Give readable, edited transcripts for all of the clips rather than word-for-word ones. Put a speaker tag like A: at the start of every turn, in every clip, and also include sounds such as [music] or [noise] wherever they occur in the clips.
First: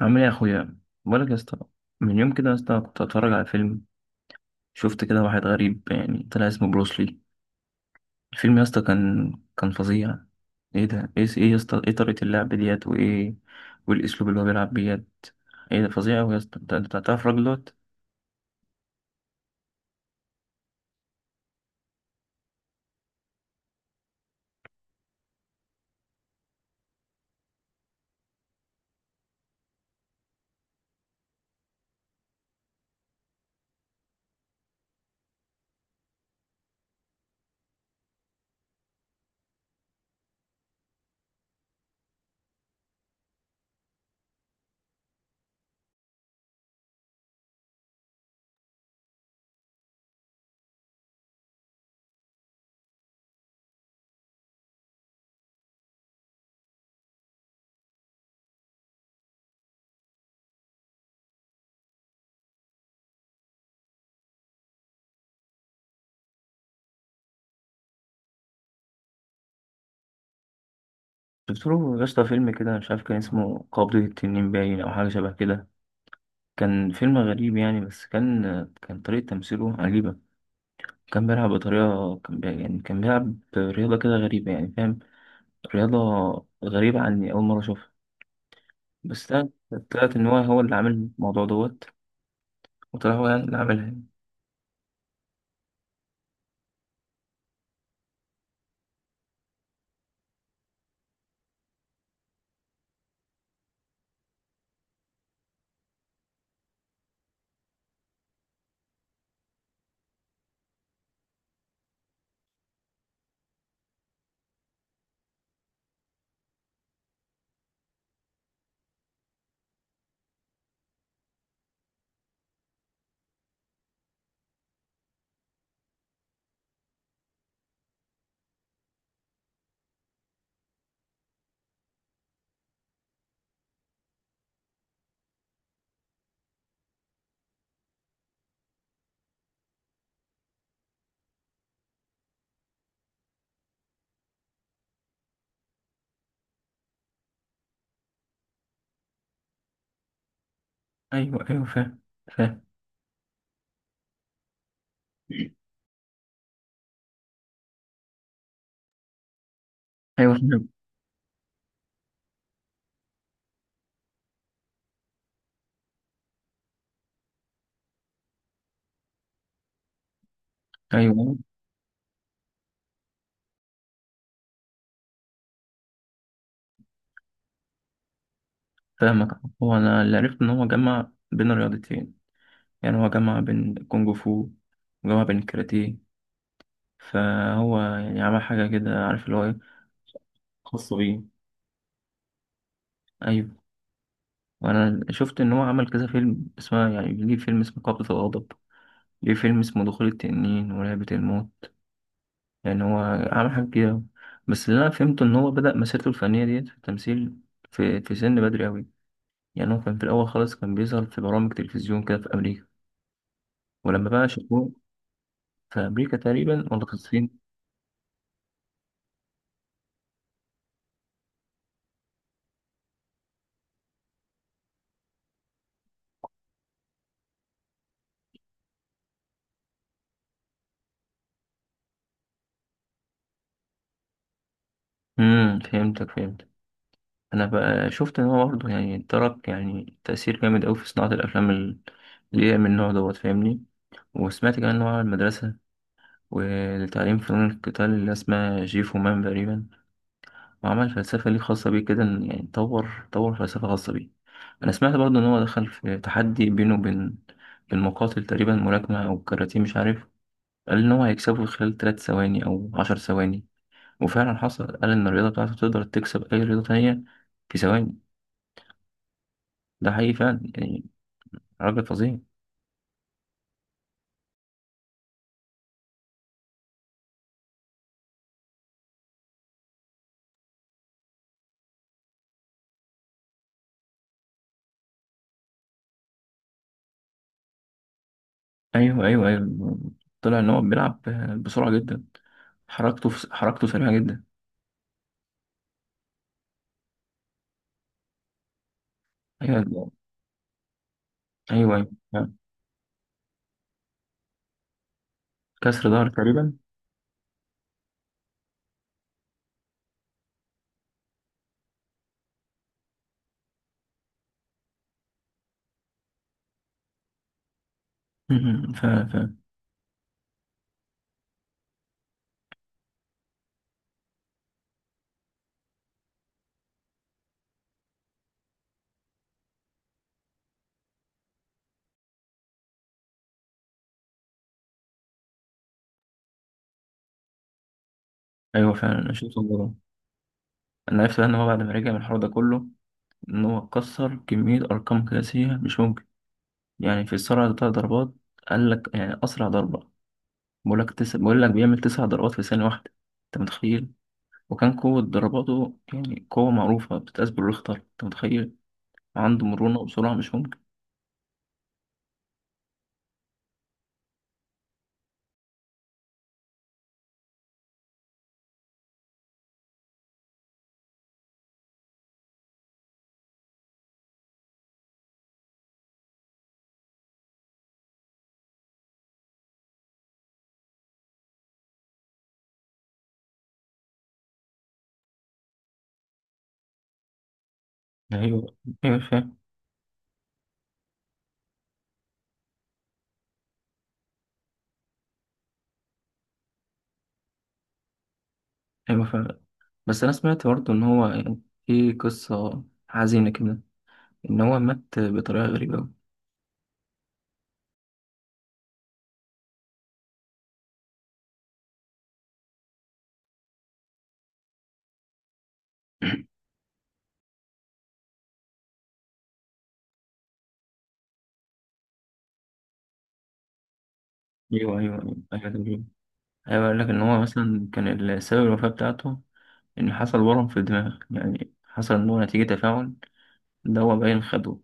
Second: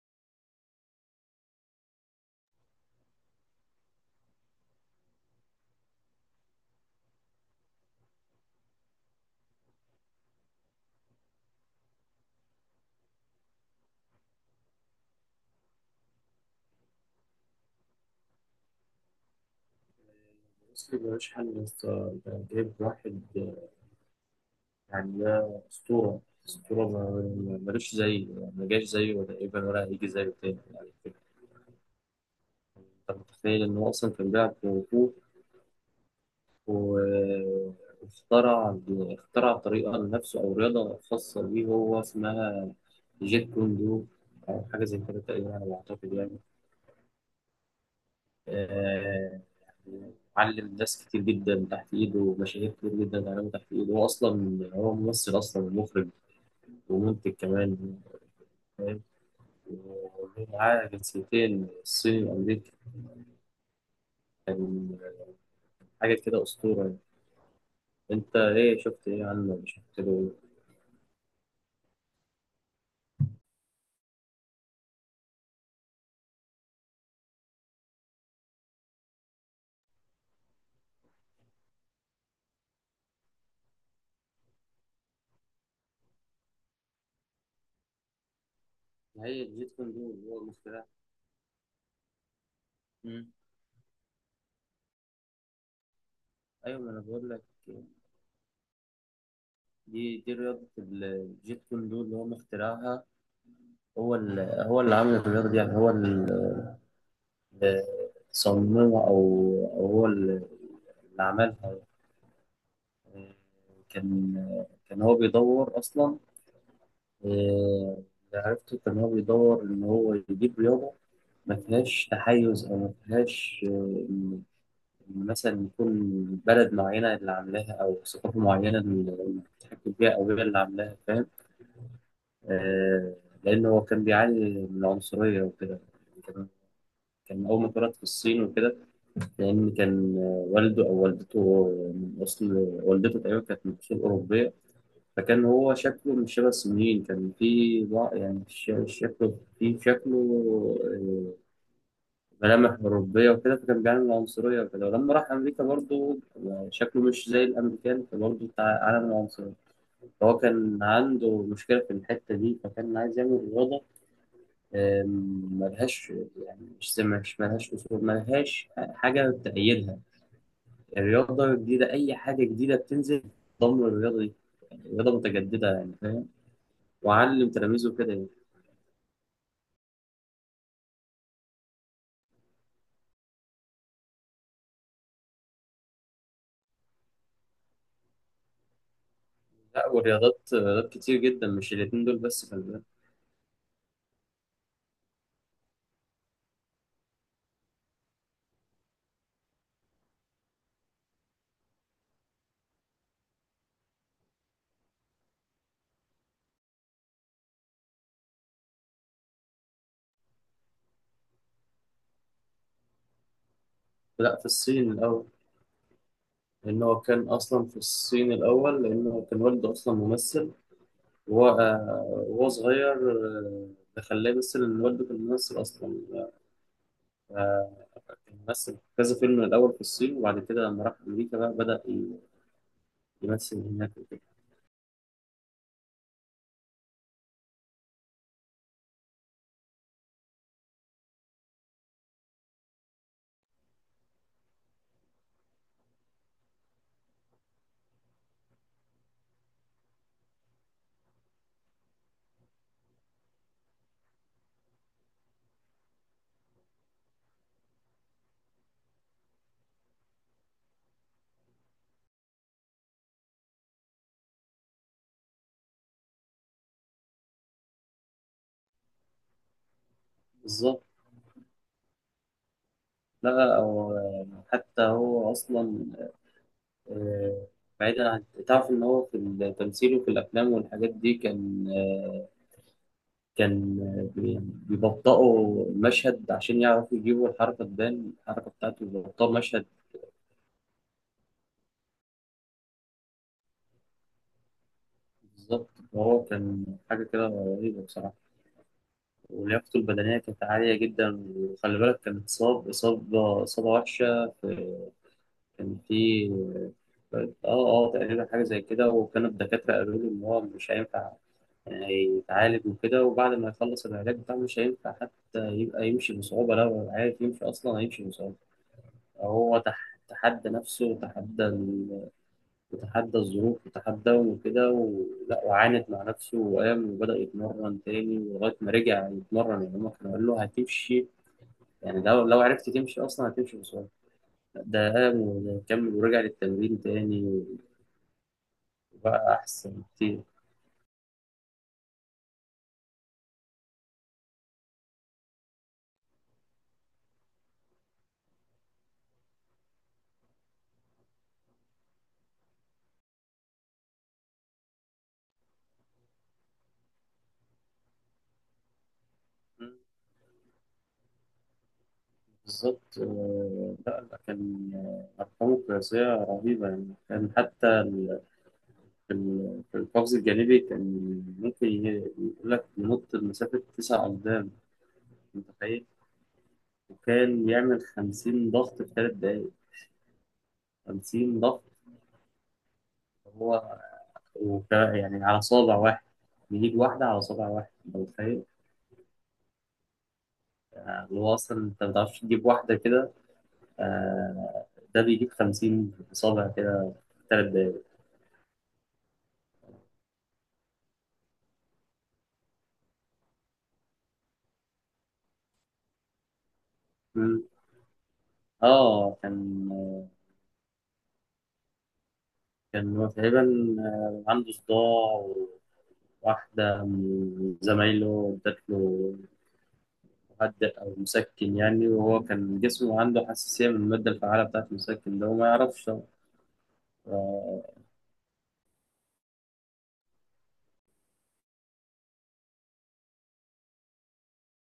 A: عامل ايه يا اخويا؟ بقولك يا اسطى، من يوم كده يا اسطى كنت اتفرج على فيلم. شفت كده واحد غريب يعني، طلع اسمه بروسلي. الفيلم يا اسطى كان فظيع. ايه ده، ايه يا اسطى، ايه طريقة اللعب ديت وايه والاسلوب اللي هو بيلعب بيت؟ ايه ده فظيع اوي يا اسطى، انت تعرف الراجل دوت؟
B: بس يبقى شحن يا اسطى، ده جايب واحد يعني ده أسطورة. أسطورة ملوش زيه، يعني ما جاش زيه ولا إيه ولا هيجي زيه تاني يعني. أنت متخيل إن هو أصلا كان بيلعب كونغ فو و- واخترع طريقة لنفسه أو رياضة خاصة بيه، هو اسمها جيت كوندو، أو حاجة زي كده تقريبا على ما أعتقد يعني. آه، يعني علم ناس كتير جدا تحت إيده، ومشاهير كتير جدا اتعلموا تحت إيده. هو أصلا هو ممثل أصلا ومخرج ومنتج كمان، فاهم؟ ومعاه جنسيتين، الصيني وأمريكي. كان حاجة كده أسطورة يعني. أنت إيه شفت إيه عنه، ولا شفت له؟
A: شفت له يا اسطى فيلم كده، مش عارف كان اسمه قبضة التنين باين او حاجة شبه كده. كان فيلم غريب يعني، بس كان طريقة تمثيله عجيبة. كان بيلعب بطريقة، يعني كان بيلعب رياضة كده غريبة يعني، فاهم؟ رياضة غريبة عني، أول مرة أشوفها.
B: إيه؟
A: بس
B: هي
A: طلعت،
B: الجيت كوندو
A: طلعت إن
B: اللي
A: هو
B: هو
A: هو اللي
B: مخترع.
A: عامل الموضوع دوت، وطلع هو
B: مم.
A: يعني اللي عاملها يعني.
B: أيوة، ما أنا بقول لك. دي رياضة الجيت كوندو اللي هو مخترعها، هو اللي عامل الرياضة دي، يعني هو اللي صممها، أو هو اللي عملها يعني. كان كان هو بيدور أصلا، اللي عرفته كان هو بيدور إن هو يجيب رياضة ما فيهاش تحيز، أو ما فيهاش إن إن مثلا يكون بلد معينة اللي عاملاها، أو ثقافة معينة اللي بتحكم فيها، أو هي اللي عاملاها، فاهم؟ آه، لأن هو كان بيعاني من العنصرية وكده. كان كان أول ما اتولد في الصين وكده، لأن كان والده أو والدته من أصل، والدته تقريبا كانت من أصول أوروبية. فكان هو شكله مش شبه الصينيين، كان فيه يعني شكله فيه شكله آه،
A: أيوه أيوه، فاهم فاهم.
B: ملامح أوروبية وكده. فكان بيعمل عنصرية وكده، ولما راح أمريكا برضه شكله مش زي الأمريكان، فبرضه بتاع عالم العنصرية.
A: أيوه
B: فهو
A: فاهم.
B: كان عنده مشكلة في الحتة دي، فكان عايز يعمل رياضة ملهاش، يعني مش ملهاش أصول، ملهاش حاجة تأيدها.
A: أيوه
B: الرياضة جديدة، أي حاجة جديدة بتنزل ضمن الرياضة دي، يعني رياضة متجددة يعني، فاهم؟ وعلم تلاميذه كده يعني.
A: فاهمك. هو أنا اللي عرفت إن هو جمع بين الرياضتين، يعني هو جمع بين الكونج فو وجمع بين الكاراتيه، فهو يعني عمل حاجة كده، عارف اللي هو إيه،
B: لا، ورياضات رياضات
A: خاصة
B: كتير
A: بيه.
B: جدا، مش الاتنين دول بس، خلي بالك.
A: أيوه، وأنا شفت إن هو عمل كذا فيلم اسمه، يعني ليه فيلم اسمه قبضة الغضب، ليه فيلم اسمه دخول التنين ولعبة الموت. يعني هو عمل حاجات كتير أوي. بس اللي أنا فهمته إن هو بدأ مسيرته الفنية ديت في التمثيل في سن بدري أوي. يعني هو كان في الأول خالص كان بيظهر في برامج تلفزيون كده في أمريكا، ولما بقى
B: لا، في
A: شافوه،
B: الصين الأول،
A: في أمريكا تقريبا
B: لأن
A: ولا في
B: هو كان
A: الصين؟
B: أصلا في الصين الأول، لأن هو كان والده أصلا ممثل. وهو وهو صغير، ده خلاه يمثل، إن والده كان ممثل أصلا. آه، كان ممثل في كذا فيلم الأول في الصين، وبعد كده لما راح أمريكا بقى بدأ يمثل هناك وكده.
A: امم، فهمتك فهمتك. أنا بقى شفت إن هو برضه يعني ترك يعني تأثير جامد أوي في صناعة الأفلام اللي هي من النوع دوت، فاهمني؟ وسمعت كمان إن هو على المدرسة ولتعليم فنون القتال اللي اسمها جيفو مان تقريبا، وعمل فلسفة ليه خاصة بيه كده، يعني طور فلسفة خاصة بيه. أنا سمعت برضه إن هو دخل في تحدي بينه وبين، بين مقاتل تقريبا ملاكمة أو كاراتيه مش عارف، قال إن هو هيكسبه خلال تلات ثواني أو عشر ثواني، وفعلا حصل. قال إن الرياضة بتاعته تقدر تكسب أي رياضة تانية في ثواني. ده حقيقي فعلا يعني،
B: بالظبط.
A: راجل فظيع.
B: لا أو حتى هو أصلا آه، بعيدا عن تعرف إن هو في التمثيل وفي الأفلام والحاجات دي، كان كان بيبطئوا المشهد عشان يعرفوا يجيبوا الحركة، تبان الحركة بتاعته،
A: أيوه أيوه
B: بيبطئوا المشهد.
A: أيوه، طلع إن هو بيلعب بسرعة جدا. حركته سريعة جدا.
B: بالظبط، وهو كان حاجة كده رهيبة بصراحة. ولياقته
A: أيوه
B: البدنية كانت عالية جدا.
A: أيوه
B: وخلي
A: أيوه،
B: بالك، كان اتصاب إصابة وحشة في، كان
A: كسر ظهر
B: في
A: تقريبا.
B: اه تقريبا حاجة زي كده. وكان الدكاترة قالوا له إن هو مش هينفع، يعني هيتعالج وكده، وبعد ما يخلص العلاج بتاعه مش هينفع حتى يبقى يمشي بصعوبة، لو عارف يمشي أصلا، هيمشي بصعوبة.
A: [laughs] ف... ف...
B: هو تحدى نفسه، وتحدى وتحدى الظروف، وتحدى وكده، ولا وعاند مع نفسه، وقام وبدأ يتمرن تاني لغاية ما رجع يتمرن. يعني هما كانوا قالوا له هتمشي، يعني لو عرفت تمشي أصلا هتمشي بسرعة. ده قام وكمل، ورجع للتمرين تاني،
A: ايوه فعلا، انا
B: وبقى
A: شفت الموضوع.
B: أحسن كتير.
A: انا عرفت بقى ان هو بعد ما رجع من الحوار ده كله، ان هو كسر كميه ارقام قياسيه مش ممكن، يعني في السرعه بتاع ضربات. قال لك يعني اسرع ضربه، بقول لك بيعمل تسع ضربات في ثانيه واحده، انت متخيل؟ وكان قوه ضرباته، يعني قوه معروفه بتتقاس بالريختر، انت متخيل؟ عنده
B: مم.
A: مرونه وسرعه مش ممكن.
B: بالظبط. لا لا، أرقامه قياسية رهيبة يعني. كان حتى في في القفز الجانبي، كان ممكن يقول لك ينط لمسافة 9 أقدام، متخيل؟ وكان يعمل 50 ضغط في 3 دقايق، 50 ضغط، هو يعني على صابع واحد، بيجيب واحدة على صابع واحد، أنت متخيل؟
A: ايوه ايوه فاهم.
B: اللي هو أصلا أنت ما بتعرفش تجيب واحدة كده، آه، ده بيجيب 50 صابع كده في 3 دقايق.
A: ايوه فاهم. بس انا سمعت برضه ان هو يعني في قصه حزينه كده، ان هو مات بطريقه غريبه أوي.
B: مم. آه، كان هو تقريبا عنده صداع. واحدة من زمايله ادت له مهدئ أو مسكن يعني، وهو كان جسمه عنده حساسية من المادة الفعالة بتاعة
A: ايوه ايوه ايوه،
B: المسكن ده وما
A: أيوة، أيوة.
B: يعرفش.
A: أيوة، بيقول لك إن هو
B: آه،
A: مثلا كان السبب الوفاة بتاعته إن حصل ورم في الدماغ، يعني حصل إن هو نتيجة تفاعل دواء باين خده.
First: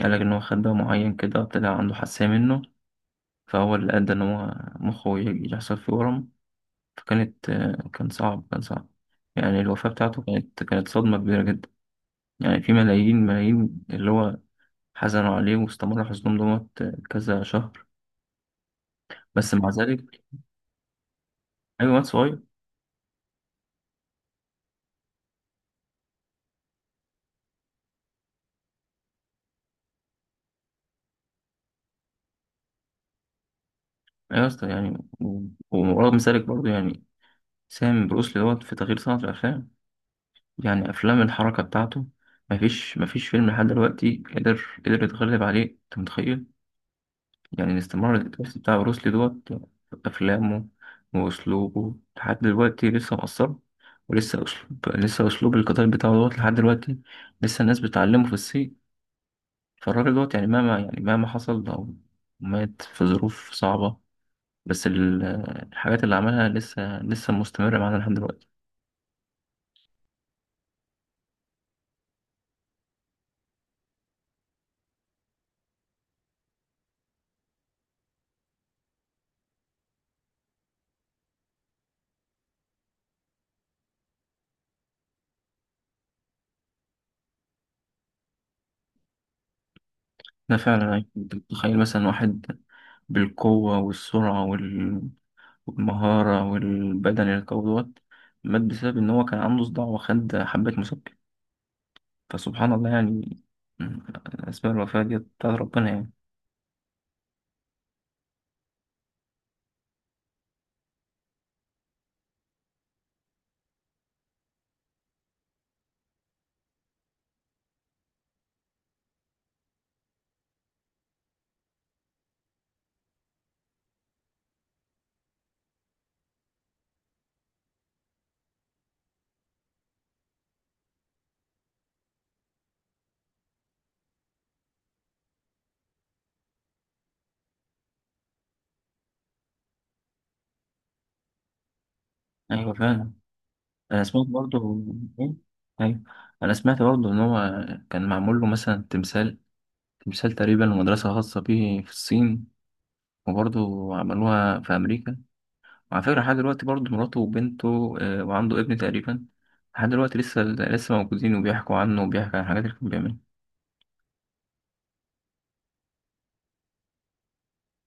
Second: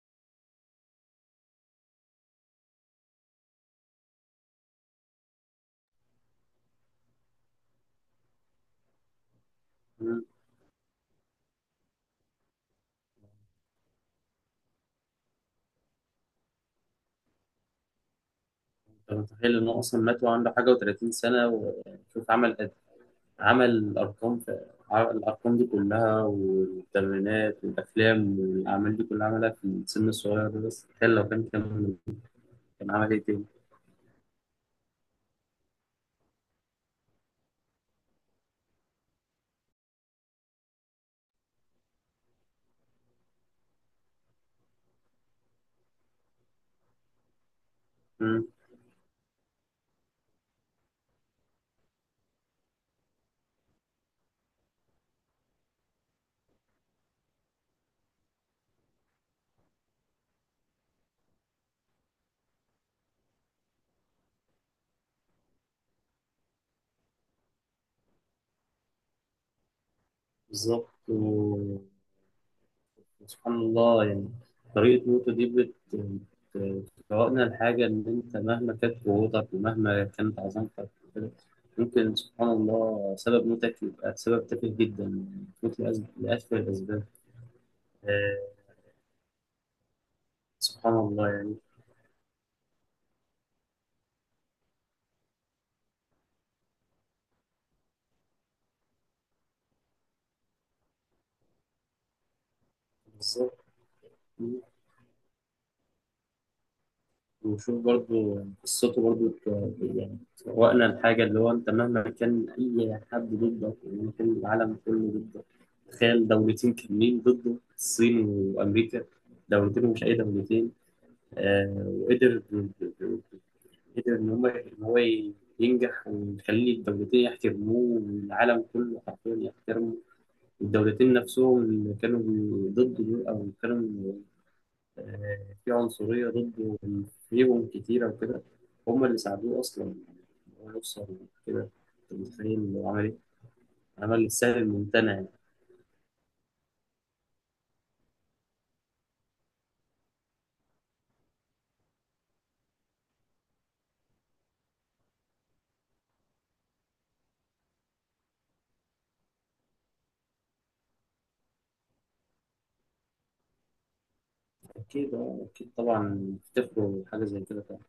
A: قال لك إن هو خد دواء معين كده طلع عنده حساسية منه، فهو اللي أدى إن هو مخه يحصل فيه ورم. فكانت آه، كان صعب، كان صعب يعني. الوفاة بتاعته
B: مم.
A: كانت صدمة كبيرة جدا. يعني في ملايين ملايين اللي هو حزنوا عليه، واستمر حزنهم دوت آه، كذا شهر.
B: أنت
A: بس
B: متخيل
A: مع
B: إنه أصلا مات
A: ذلك،
B: وعنده حاجة وتلاتين سنة،
A: أيوة واد
B: وشوف
A: صغير.
B: عمل عمل الأرقام في، عمل الأرقام دي كلها والتمرينات والأفلام والأعمال دي كلها، عملها في السن الصغير ده. بس تخيل لو كان كان عمل إيه تاني.
A: أيوة يا اسطى، يعني ومرغم ذلك برضه يعني سامي بروسلي دوت في تغيير صناعة الأفلام. يعني أفلام الحركة بتاعته، مفيش فيلم لحد دلوقتي قدر يتغلب عليه، أنت متخيل؟ يعني الاستمرار
B: مم.
A: التمثيل بتاع بروسلي دوت في أفلامه وأسلوبه لحد دلوقتي لسه مؤثر. ولسه أسلوب لسه أسلوب القتال بتاعه دوت لحد دلوقتي، لسه الناس بتعلمه في الصين. فالراجل دوت يعني مهما حصل أو مات في ظروف صعبة، بس الحاجات اللي عملها لسه مستمرة معانا لحد دلوقتي.
B: بالظبط، سبحان الله يعني. طريقة نوتو دي بتفوقنا الحاجة، إن أنت مهما كانت قوتك ومهما كانت عظمتك وكده، ممكن سبحان الله سبب موتك يبقى سبب تافه جدا. يعني تموت لأسفل الأسباب. آه،
A: ده فعلا
B: سبحان
A: يعني،
B: الله
A: أنت
B: يعني.
A: بتتخيل مثلا واحد بالقوة والسرعة والمهارة والبدن القوي دوت مات بسبب إن هو كان عنده صداع وخد حبة مسكن؟ فسبحان الله يعني.
B: بالظبط.
A: م- أسباب الوفاة دي بتاعت ربنا يعني.
B: وشوف برضو قصته برضو يعني تفوقنا الحاجة، اللي هو أنت مهما كان أي حد ضدك، ومهما كان العالم كله ضدك. تخيل دولتين كاملين ضده، الصين وأمريكا، دولتين، ومش أي دولتين. آه، وقدر إن هو ينجح، ويخلي الدولتين يحترموه، والعالم كله حرفيا يحترمه. والدولتين نفسهم اللي كانوا ضده دول، أو كانوا في عنصرية ضده فيهم كتيرة وكده، هم اللي ساعدوه أصلا إن هو يوصل كده. أنت متخيل
A: أيوة
B: هو عمل إيه؟
A: فعلا، أنا
B: عمل
A: سمعت
B: السهل
A: برضه.
B: الممتنع يعني.
A: إيه؟ أيوة، أنا سمعت برضه إن هو كان معمول له مثلا تمثال، تقريبا مدرسة خاصة بيه في الصين. وبرضه عملوها في أمريكا. وعلى فكرة لحد دلوقتي برضه مراته وبنته آه، وعنده ابن تقريبا، لحد دلوقتي لسه موجودين وبيحكوا عنه وبيحكوا عن الحاجات اللي كان بيعملها.
B: أكيد أكيد طبعا افتكروا حاجة زي كده طبعا.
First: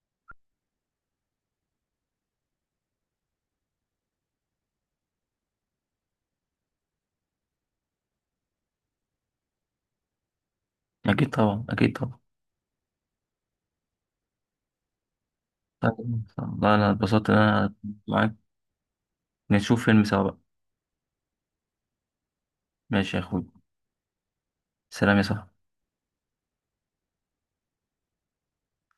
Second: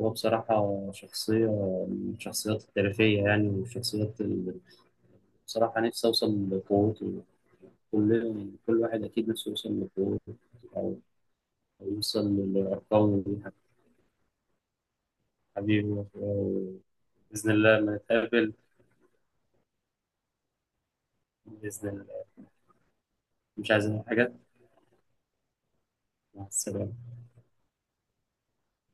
B: هو بصراحة شخصية من الشخصيات التاريخية يعني، والشخصيات اللي بصراحة نفسي أوصل لقوته. كل كل واحد أكيد نفسه يوصل لقوته، أو
A: أكيد طبعا،
B: أو
A: أكيد طبعا.
B: يوصل لأرقامه دي.
A: طيب،
B: حبيبي،
A: والله أنا اتبسطت إن
B: بإذن
A: أنا
B: الله لما
A: معاك
B: نتقابل.
A: نشوف فيلم سوا بقى.
B: بإذن الله.
A: ماشي يا أخوي،
B: مش عايزين حاجة.
A: سلام يا صاحبي.
B: مع السلامة.